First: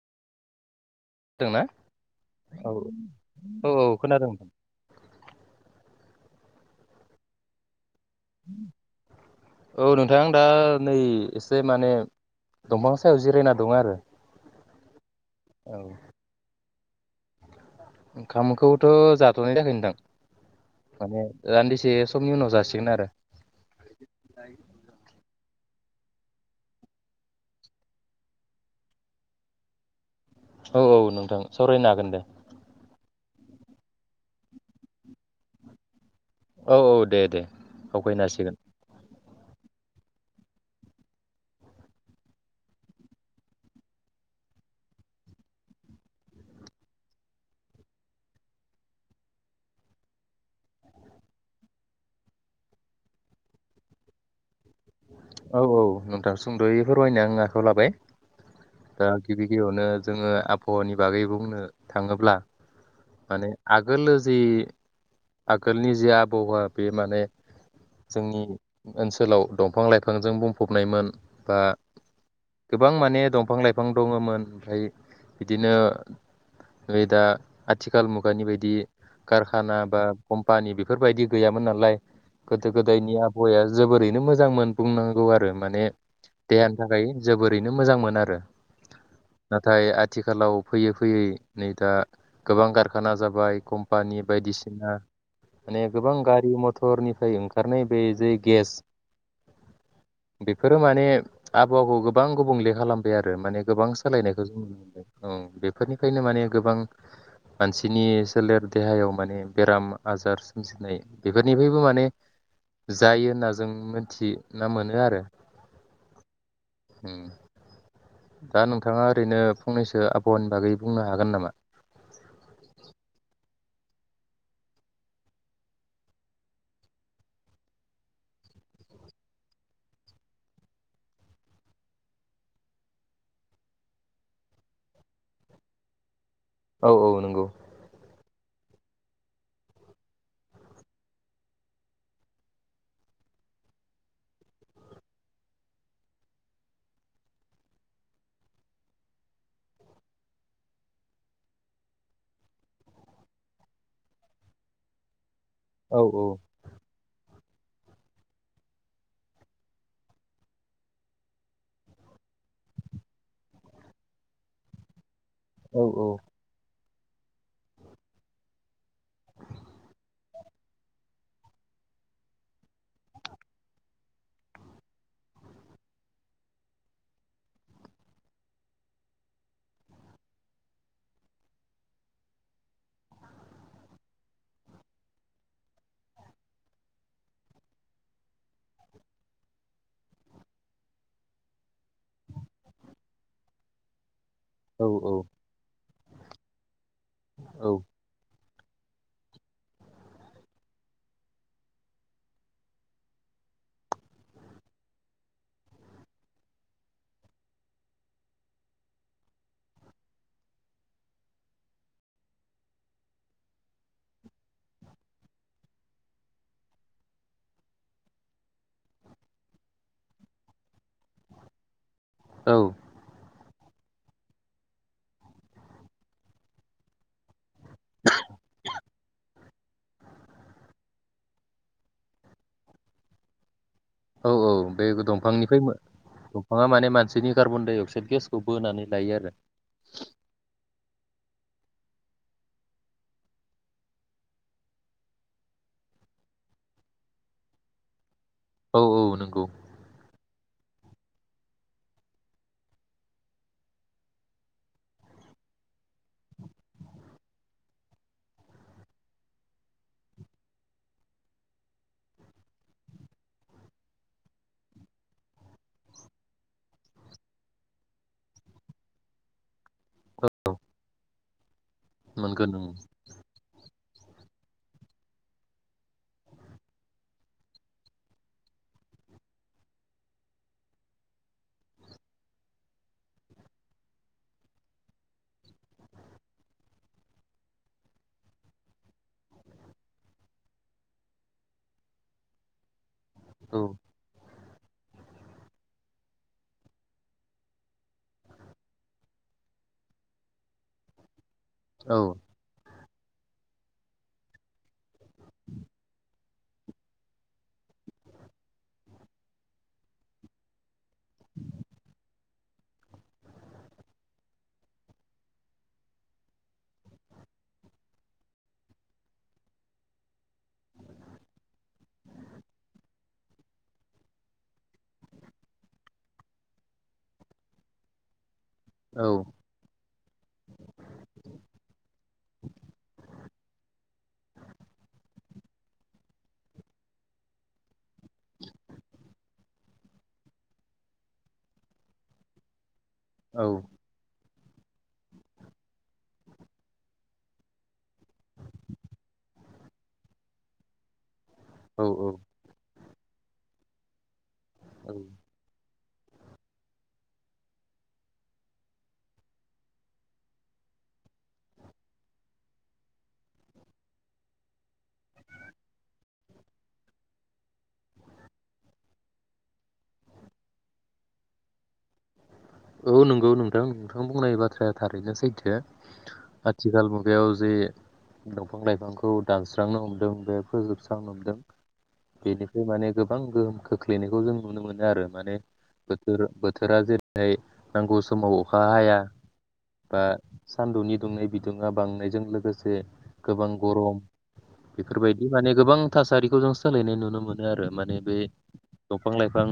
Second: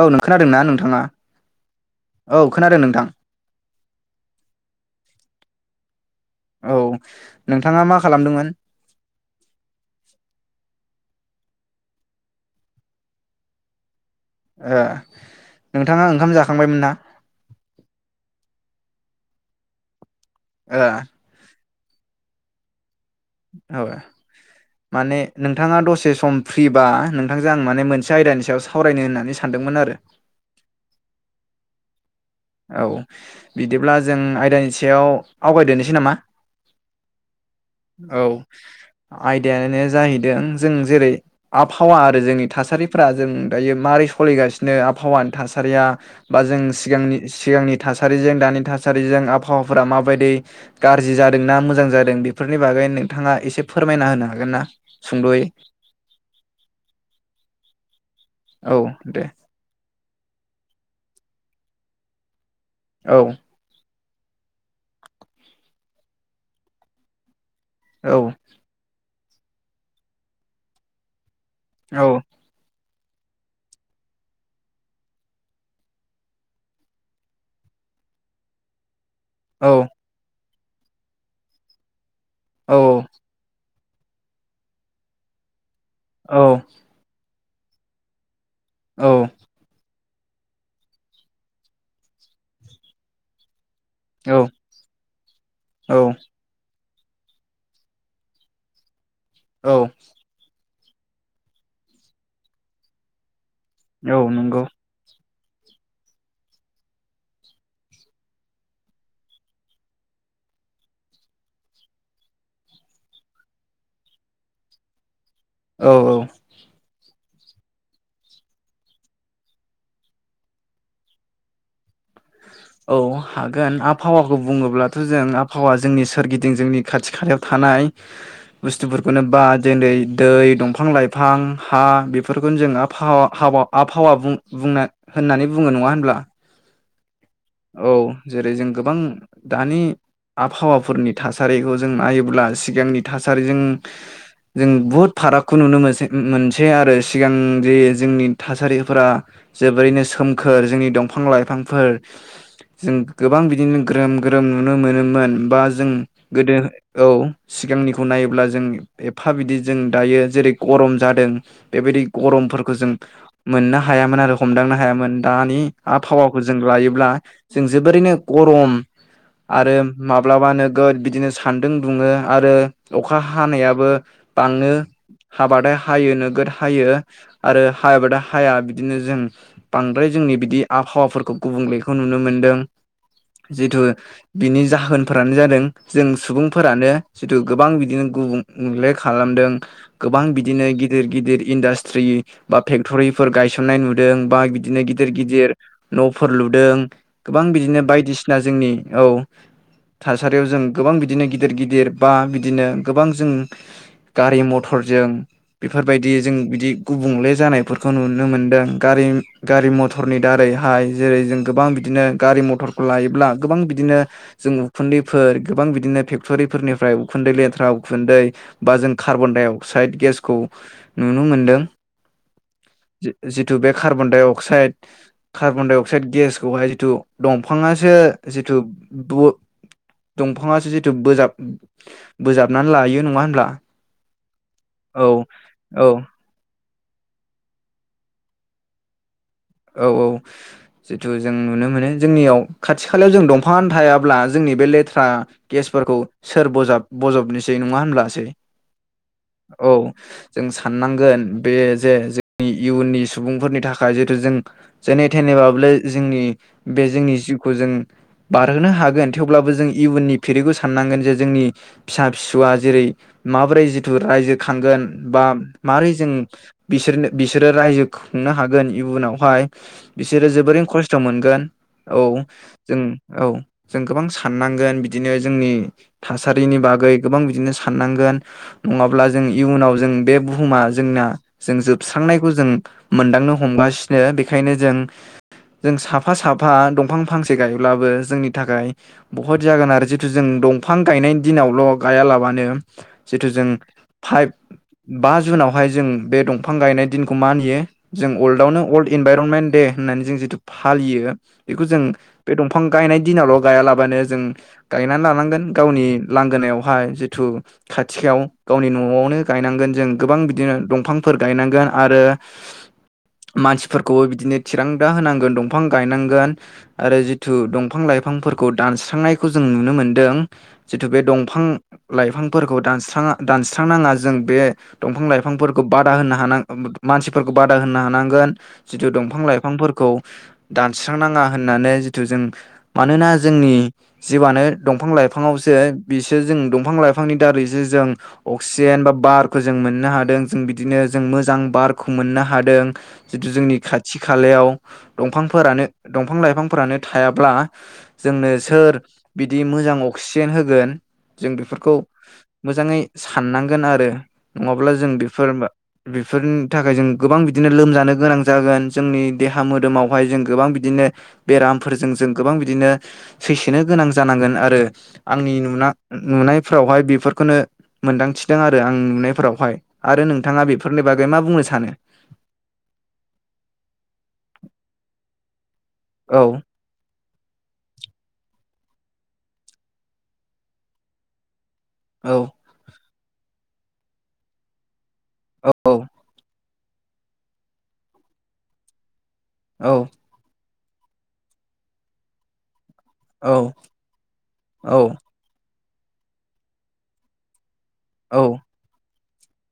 औ नों खोनादोंना नोंथाङा दोंना औ खोनादों नोंथां औ औ खोनादों औ नोंथाङा मा खालामदोंमोन औ नोंथां दा नै एसे माने दंफां सायाव जिरायना दं आरो ओ औ नोंथाङा ओंखाम जाखांबायमोन ना? ओंखामखौथ' जाथ'नाय जायाखै नोंथां ओ माने रानदि से समनि उनाव जासिगोन आरो। औ माने नोंथाङा दसे से सम फ्रिबा नोंथांजों आं माने मोनसे आयदानि सायाव सावरायनो होननानै सानदोंमोन आरो। औ औ नोंथां सावरायनो हागोन दे। औ बिदिब्ला जों आयदानि सायाव आवगायदोनिसै नामा? औ औ दे दे आवगायनो औ हासिगोन। आयदायानो जाहैदों जों जेरै आबहावा आरो जोंनि थासारिफ्रा जों दायो माबारै सोलिगासिनो आबहावानि थासारिया बा जों सिगांनि सिगांनि थासारिजों दानि थासारिजों आबहावाफोरा माबायदि गाज्रि जादोंना मोजां जादों बेफोरनि बागै नोंथाङा एसे फोरमायना होनो हागोन ना? सुंद'यै औ औ नोंथां सुंद'यै फोरमायनो आं आखाइआव लाबाय। औ दा दे गिबि गिबियावनो जोङो आबहावानि बागै बुंनो थाङोब्ला औ माने आग गोलोजि आगोलनि जि आबहावा बे माने औ जोंनि ओनसोलाव दं। दंफां-लाइफांजों बुंफबनायमोन। बा औ। गोबां माने दंफां-लाइफां दङ'मोन ओमफाय बिदिनो नै दा आथिखाल मुगानि बायदि। कारखाना औ बा कम पानि बेफोरबायदि गैयामोन नालाय औ गोदो-गोदायनि आबहावाया जोबोरैनो मोजां मोन। बुंनांगौ आरो माने औ देहानि थाखाय जोबोरैनो मोजां मोन आरो। नाथाय आथ थिखालाव फैयै फैयै नै दा गोबां कारखाना जाबाय कम पानि औ बायदिसिना माने औ गोबां गारि मथ थरनिफ्राय ओंखारनाय बे जे गेस औ। फोरो माने आबहावाखौ गोबां गुबुंले खालामबाय आरो माने गोबां औ सोलायनायखौ जों नंगौ औ बेफोरनिफ्रायनो माने गोबां मानसिनि सोलेर देहायाव माने बेराम आजार सोमजिनाय बेफोरनिफायबो माने जायो होनना जों मोन थि ना मोनो आरो। औ ओ। उम दा नोंथाङा ओरैनो फंनैसो आबहावानि बागै बुंनो हागोन नामा? औ हागोन आबहावाखौ बुङोब्लाथ' जों आबहावा जोंनि सोरगिदिं जोंनि खाथि खालायाव थानाय। बुस्थुफोरखौनो बा दोलै दै दंफां- लाइफां हा बेफोरखौनो जों आबहावा हावा आबहावा बुं बुंना होननानै बुङो नङा होनब्ला? औ- औ नंगौ औ जेरै जों गोबां दानि आबहावाफोरनि थासारिखौ जों नायोब्ला सिगांनि थासारिजों जों बुहुद फारागखौ नुनो मोनसै मोनसेै आरो सिगां जे जोंनि थासारिफोरा जोबोरैनो सोमखोर जोंनि दंफां -लाइफांफोर। जों गोबां बिदिनो ग्रोम ग्रोम नुनो मोनोमोन। बा जों औ औ गोदो औ सिगांनिखौ नायोब्ला जों एफा बिदि जों दायो जेरै गरम जादों। बेबायदि गरमफोरखौ जों मोननो हायामोन आरो हमदांनो हायामोन। दानि औ आबहावाखौ जों लायो ब्ला जों जोबोरैनो गरम आरो माब्लाबा नोगोद बिदिनो सान्दुं दुङो, आरो अखा हानायाबो बाङो हाबथाय हायो नोगोद हायो, आरो हायाबथाय हाया बिदिनो जों बांद्राय जोंनि बिदि आबहावाफोरखौ गुबुंले खौ नुनो मोनदों, जितु बिनि जाहोनफोरानो जादों जों सुबुंफोरानो जिथु गोबां बिदिनो गुबुंले खालामदों गोबां बिदिनो गिदिर गिदिर इन्डास्ट्रि बा फेक्टरिफोर गायसननाय नुदों बा बिदिनो औ गिदिर गिदिर न' फोर लुदों गोबां औ बिदिनो बायदिसिना जोंनि औ, थासारियाव जों गोबां बिदिनो गिदिर गिदिर बा बिदिनो गोबां जों गारि मथरजों बेफोरबायदि जों बिदि गुबुंले जानायफोरखौ नुनो मोनदों, गारि गारि मथरनि दारैहाय जेरै जों गोबां बि बिदिनो गारि मथरखौ लायोब्ला गोबां बिदिनो जों उखुन्दैफोर गोबां बिदिनो फेक्ट'रिफोरनिफ्राय उखुन्दै लेथ्रा उखुन्दै बा जों कार्बन डाइ अक्साइद गेसखौ नुनो मोनदों औ जिथु बे carbon dioxide carbon dioxide गेसखौहाय थु दं फांआसो जिथु बो दंफाङासो जिथु बोजाब बोजाबनानै लायो नङा होनब्ला? औ औ बे औ दंफांनिफ्राय औ दंफाङा माने मानसिनि कार्बन डाइ अक्साइद गेसखौ बोनानै लायो आरो। औ औ जितु जों नुनो मोनो, जोंनियाव खाथि खालायाव जों दंफांआनो थायाब्ला जोंनि बे लेथ्रा गेसफोरखौ सोर बजाब बजबनोसै नङा होनब्लासै? औ औ नंगौ औ जों साननांगोन बे जे जोंनि इयुननि सुबुंफोरनि थाखाय जिथु जों जेने थेनेबाबो जोंनि बे जोंनि जिउखौ जों बारहोनो हागोन। थेवब्लाबो जों इयुननि फिरिखौ साननांगोन जे जोंनि फिसा फिसौआ जेरै माबोरै जिथु रायजो खांगोन बा माबोरै जों बिसोर बिसोरो रायजो खुंनो हागोन इयुनाव हाय बिसोरो जोबोरैनो खस्थ' मोनगोन औ मोनगोन जों औ जों गोबां साननांगोन बिदिनो जोंनि थासारिनि बागै गोबां बिदिनो साननांगोन नङाब्ला जों इयुनाव जों बे बुहुमा जोंना जों जोबस्रांनायखौ जों मोनदांनो हमगासिनो नो बेखायनो जों जों साफा साफा दंफां फांसे गायब्लाबो जोंनि थाखाय बहुत जागोन आरो, जितु जों दंफां गायनायनि दिनावल' गायालाबानो जिथु जों ओं फाइभ बा जुनावहाय जों बे दंफां गायनाय दिनखौ मानियो जों वर्ल्डआवनो अल्ड इनभाइरनमेन्ट दे होननानै जों जिथु फालियो बेखौ जों औ औ बे दंफां गायनाय दिनावल' गायालाबानो जों, गायनानै लानांगोन गावनि लांगोनायावहाय जिथु खाथियाव, गावनि न'आवनो गायनांगोन जों गोबां बिदिनो दंफांफोर गायनांगोन आरो मानसि‌ फोरखौबो बिदिनो थिरांथा होनांगोन दंफां गायनांगोन, आरो जिथु दंफां लाइफांफोरखौ दानस्रांनायखौ जों नुनो मोन्दों जिथु बे दंफां लाइफांफोरखौ दानस्रां दानस्रांनााङा जों बे दंफां लाइफांफोरखौ बादा होनो हान मानसिफोरखौ बादा होनो हानांगोन। जिथु औ दंफां लाइफांफोरखौ दानस्रांनाङा होननानै जिथु जों मानोना जोंनि जिउआनो दंफां लाइफाङावसो बिसोर जों दंफां लाइफांनि दारैसो जों अक्सिजेन बा बारखौ जों मोननो हादों जों बिदिनो जों मोजां बारखौ मोननो हादों जिथु औ जोंनि खाथि खालायाव दंफांफोरानो दंफां लाइफांफोरानो थायाब्ला जोंनो सोर बिदि मोजां अक्सिजेन होगोन जों बेफोरखौ औ मोजाङै साननांगोन आरो नङाब्ला जों औ बेफोर बेफोरनि थाखाय जों गोबां बिदिनो लोमजानो गोनां जागोन जोंनि देहा मोदोमावहाय जों गोबां बिदिनो बेरामफोरजों जों गोबां बिदिनो सैसोनो गोनां जानांगोन आरो आंनि नुना नुनायफोरावहाय बेफोरखौनो मोनदांथिदों आरो आंनि नुनायफोरावहाय आरो नोंथाङा बेफोरनि बागै मा बुंनो सानो? औ नंगौ नोंथां नोंथां बुंनाय बाथ्राया थारैनो सैथो औ आथिखाल मुगायाव जे बिफां लाइफांखौ दानस्रांनो हमदों बे फोजोबस्रांनो हमदों औ बेनिफ्राय माने गोबां गोहोम खोख्लैनायखौ जों नुनो मोनो आरो माने औ बेफोर बो थोरा जेरै जोइ नांगौ समाव अखा हाया बा सान्दुंनि दुंनाय बिदुङा बांनायजों लोगोसे गोबां गरम औ बेफोरबायदि माने गोबां थासारिखौ जों सोलायनाय नुनो मोनो आरो माने औ बे दंफां लाइफां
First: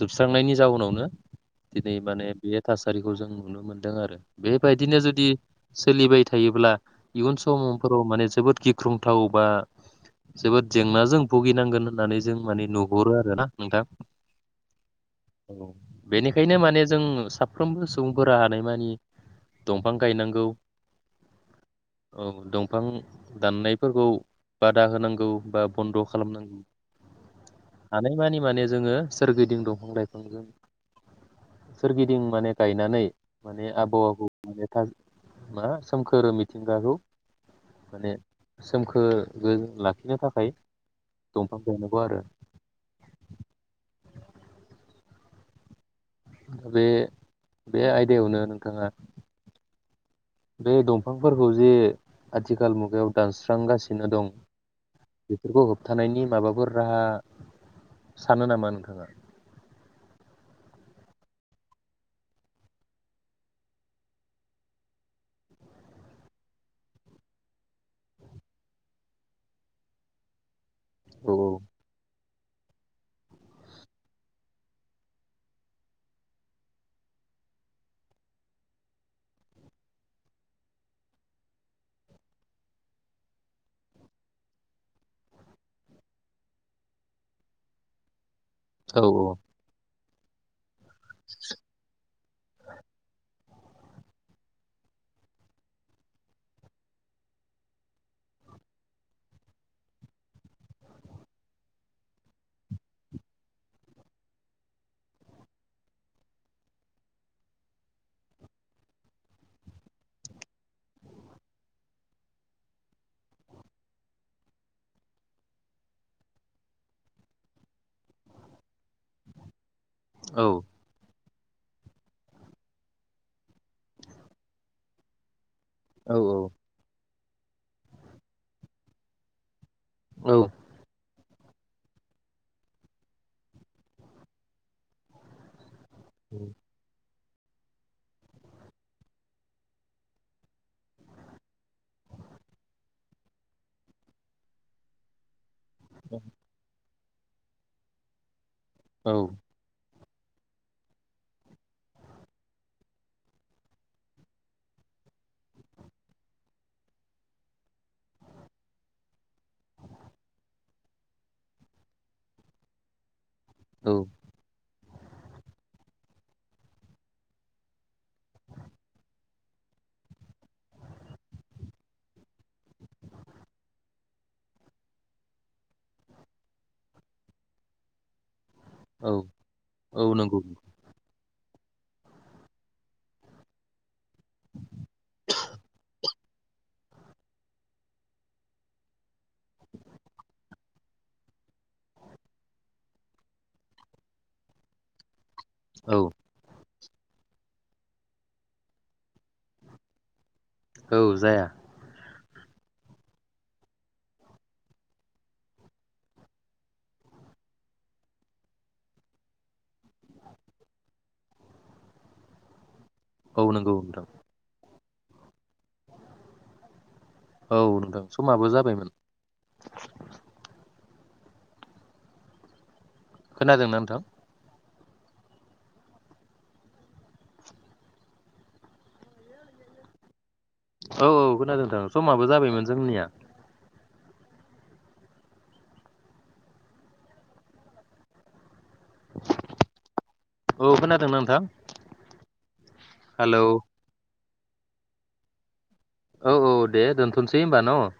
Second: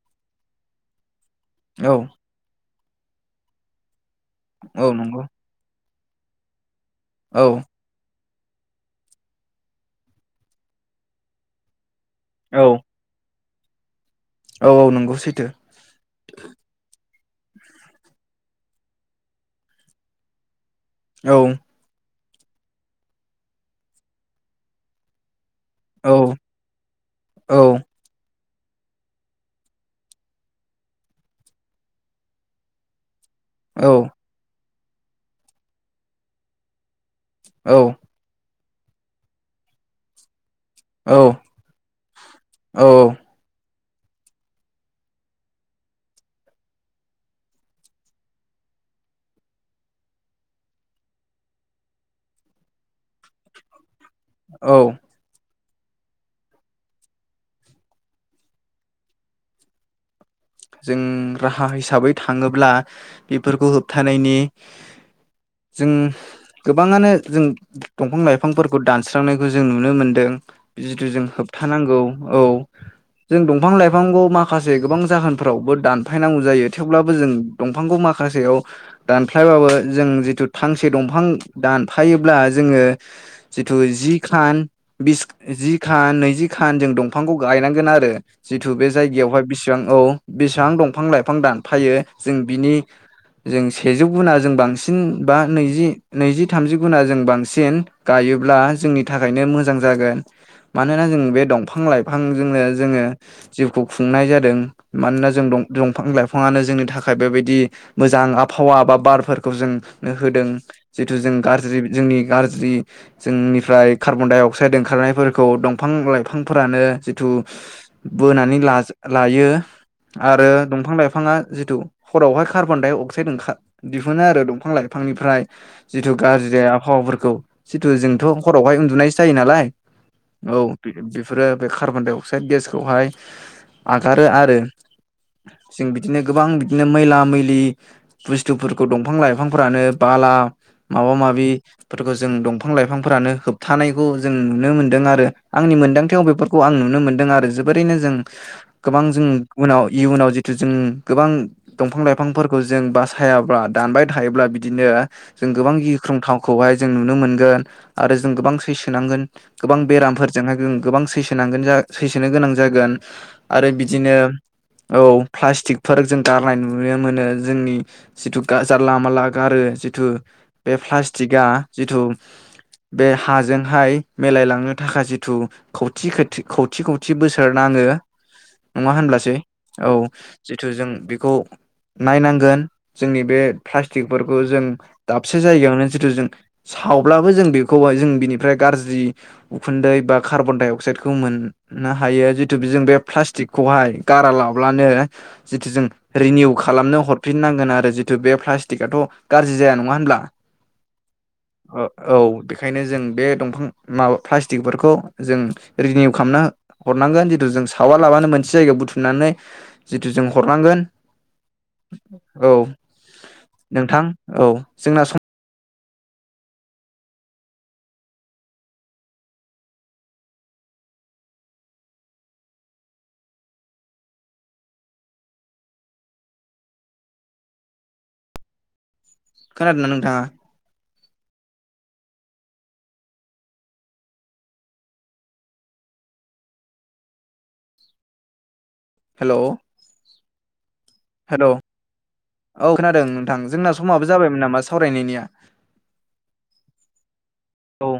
जोबस्रांनायनि जाउनावनो हो औ दिनै माने बे थासारिखौ जों नुनो मोनदों आरो औ बेबायदिनो नंगौ जुदि सोलिबाय थायोब्ला इउन औ स'म' फोराव मने जोबोद गिख्रंथाव बा जोबोद जेंनाजों भुगिनांगोन होननानै जों औ माने नुहरो आरो ना नोंथां औ औ नंगौ सैथो बेनिखायनो माने जों साफ्रोमबो सुबुंफोरा हानायमानि दंफां गायनांगौ औ औ दंफां दाननायफोरखौ बादा होनांगौ बा बन्द' औ खालामनांगौ औ हानायमानि माने जोङो सोरगिदिं दंफां लाइफांजों सोरगिदिं माने गायनानै माने औ आब' आबौ मान मा सोमखोर मिथिंगाखौ माने सोमखोरै लाखिनो थाखाय औ दंफां दङबा आरो औ बे बे आयदायावनो नोंथाङा बे दंफांफोरखौ जे आथिखाल मुगायाव दानस्रांगासिनो नोदं बेफोरखौ हो थानायनि माबाफोर राहा सानो नामा नोंथाङा जों राहा हिसाबै थाङोब्ला बेफोरखौ होबथानायनि जों गोबाङानो जों दंफां लाइफांफोरखौ दानस्रांनायखौ जों नुनो मोनदों। जिथु जों औ होबथानांगौ औ जों दंफां लाइफांखौ माखासे गोबां जाहोन फ्रावबो दानफायनांगौ जायो थेवब्लाबो जों दंफांखौ माखासेयाव दानफ्लायबाबो जों जिथु फांसे दंफां दानफायोब्ला जोंङो जिथु जि खान जि खान नैजि खान जों दंफांखौ गायनांगोन आरो जिथु बे औ जायगायावहाय बिसिबां औ बेसेबां दंफां लाइफां दानफायो जों बिनि जों सेजौ गुना जों बांसिन बा नैजि नैजि थामजि गुना जों बांसिन गायोब्ला जोंनि थाखायनो मोजां जागोन मानोना जों बे दंफां लाइफांजोंनो जोंङो जिउखौ खुंनाय जादों। मानोना जों दंफां लाइफाङानो जोंनि थाखाय बेबायदि मोजां आबहावा बा बारफोरखौ जोंनो होदों जिथु जों गाज्रि जोंनि गाज्रि जोंनिफ्राय कार्बन डाइ अक्साइड ओंखारनायफोरखौ दंफां लाइफांफोरानो जिथु बोनानै ला लायो। औ आरो दंफां लाइफाङा जिथु हरावहाय कार्बन दडाइ अक्साइड ओंखार दिहुनो आरो दंफां लाइफांनिफ्राय जिथु औ गाज्रि आबहावाफोरखौ जिथु जोंथ हरावहाय उन्दुनायसो जायो नालाय औ बिसफोरो बे कार्बनदाइ अक्साइद गेस खौहाय आगारो आरो जों बिदिनो गोबां बिदिनो मैलाम मैलि बुस्थुफोरखौ दंफां लाइफांफोरानो बाला माबा माबिफोरखौ जों दंफां लाइफांफोरानो होबथानायखौ जों नुनो मोनदों आरो आंनि मोन्दांथायाव बेफोरखौ आं नुनो मोनदों। आरो जोबोरैनो जों गोबां औ जों इउनाव जिथु जों गोबां दंफां लाइफांफोरखौ जों बासायाब्ला दानबाय थायोब्ला बिदिनो जों गोबां गिख्रंथावखौहाय जों नुनो मोनगोन आरो जों गोबां सैसो नांगोन गोबां बेरामफोरजोंहाय जों गोबां सैसो नांगोन सैसोनो गोनां जागोन। आरो औ बिदिनो औ प्लास्टिकफोर जों गारनाय नुनो मोनो जोंनि जिथु जारला मालला गारो जिथु बे प्लास्टिकआ जिथु बे हाजोंहाय मिलायलांनो थाखाय जिथु खौटि खौटि खौटि बोसोर नाङो नङा औ होनब्लासै औ जिथु जों बेखौ नायनांगोन जोंनि बे प्लास्टिकफोरखौ जों दाबसे जायगायावनो जिथु जों सावब्लाबो जों बेखौहाय जों बिनिफ्राय गाज्रि उखुन्दै बा कार्बन डाइ अक्साइदखौ मोननो हायो जितु जों बे प्लास्टिकखौहाय गारा लाब्लानो जिथु जों औ रिनिउ खालामनो हरफिननांगोन आरो जिथु बे प्लास्टिकआथ' गाज्रि जाया नङा होनब्ला औ जाया औ बेखायनो जों बे दंफां माबा प्लास्टिकफोरखौ जों रिनिउ खालामना हरनांगोन जिथु जों सावालाबानो मोनसे जायगायाव बुथुम नानै जिथु जों हरनांगोन औ औ नंगौ नोंथां औ जोंना सम औ नोंथां समाबो जाबायमोन खोनादोंना नोंथां खोनादोंना नोंथांङा औ औ खोनादोंथां समाबो जाबायमोन जोंनिया हेलौ औ खोनादोंना नोंथां औ खोनादों नोंथां हेलौ जोंना समाबो जाबायमोन नामा सावरायनायनिया औ औ दे दोनथ'सै होनबा औ न'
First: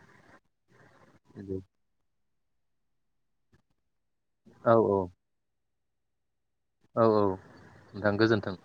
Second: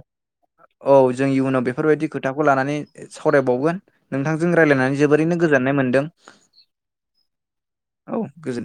औ जों इयुनाव बेफोरबायदि खोथाखौ लानानै सावरायबावगोन नोंथांजों औ रायज्लायनानै जोबोरैनो गोजान नाय मोनदों औ औ नोंथां गोजोन्थों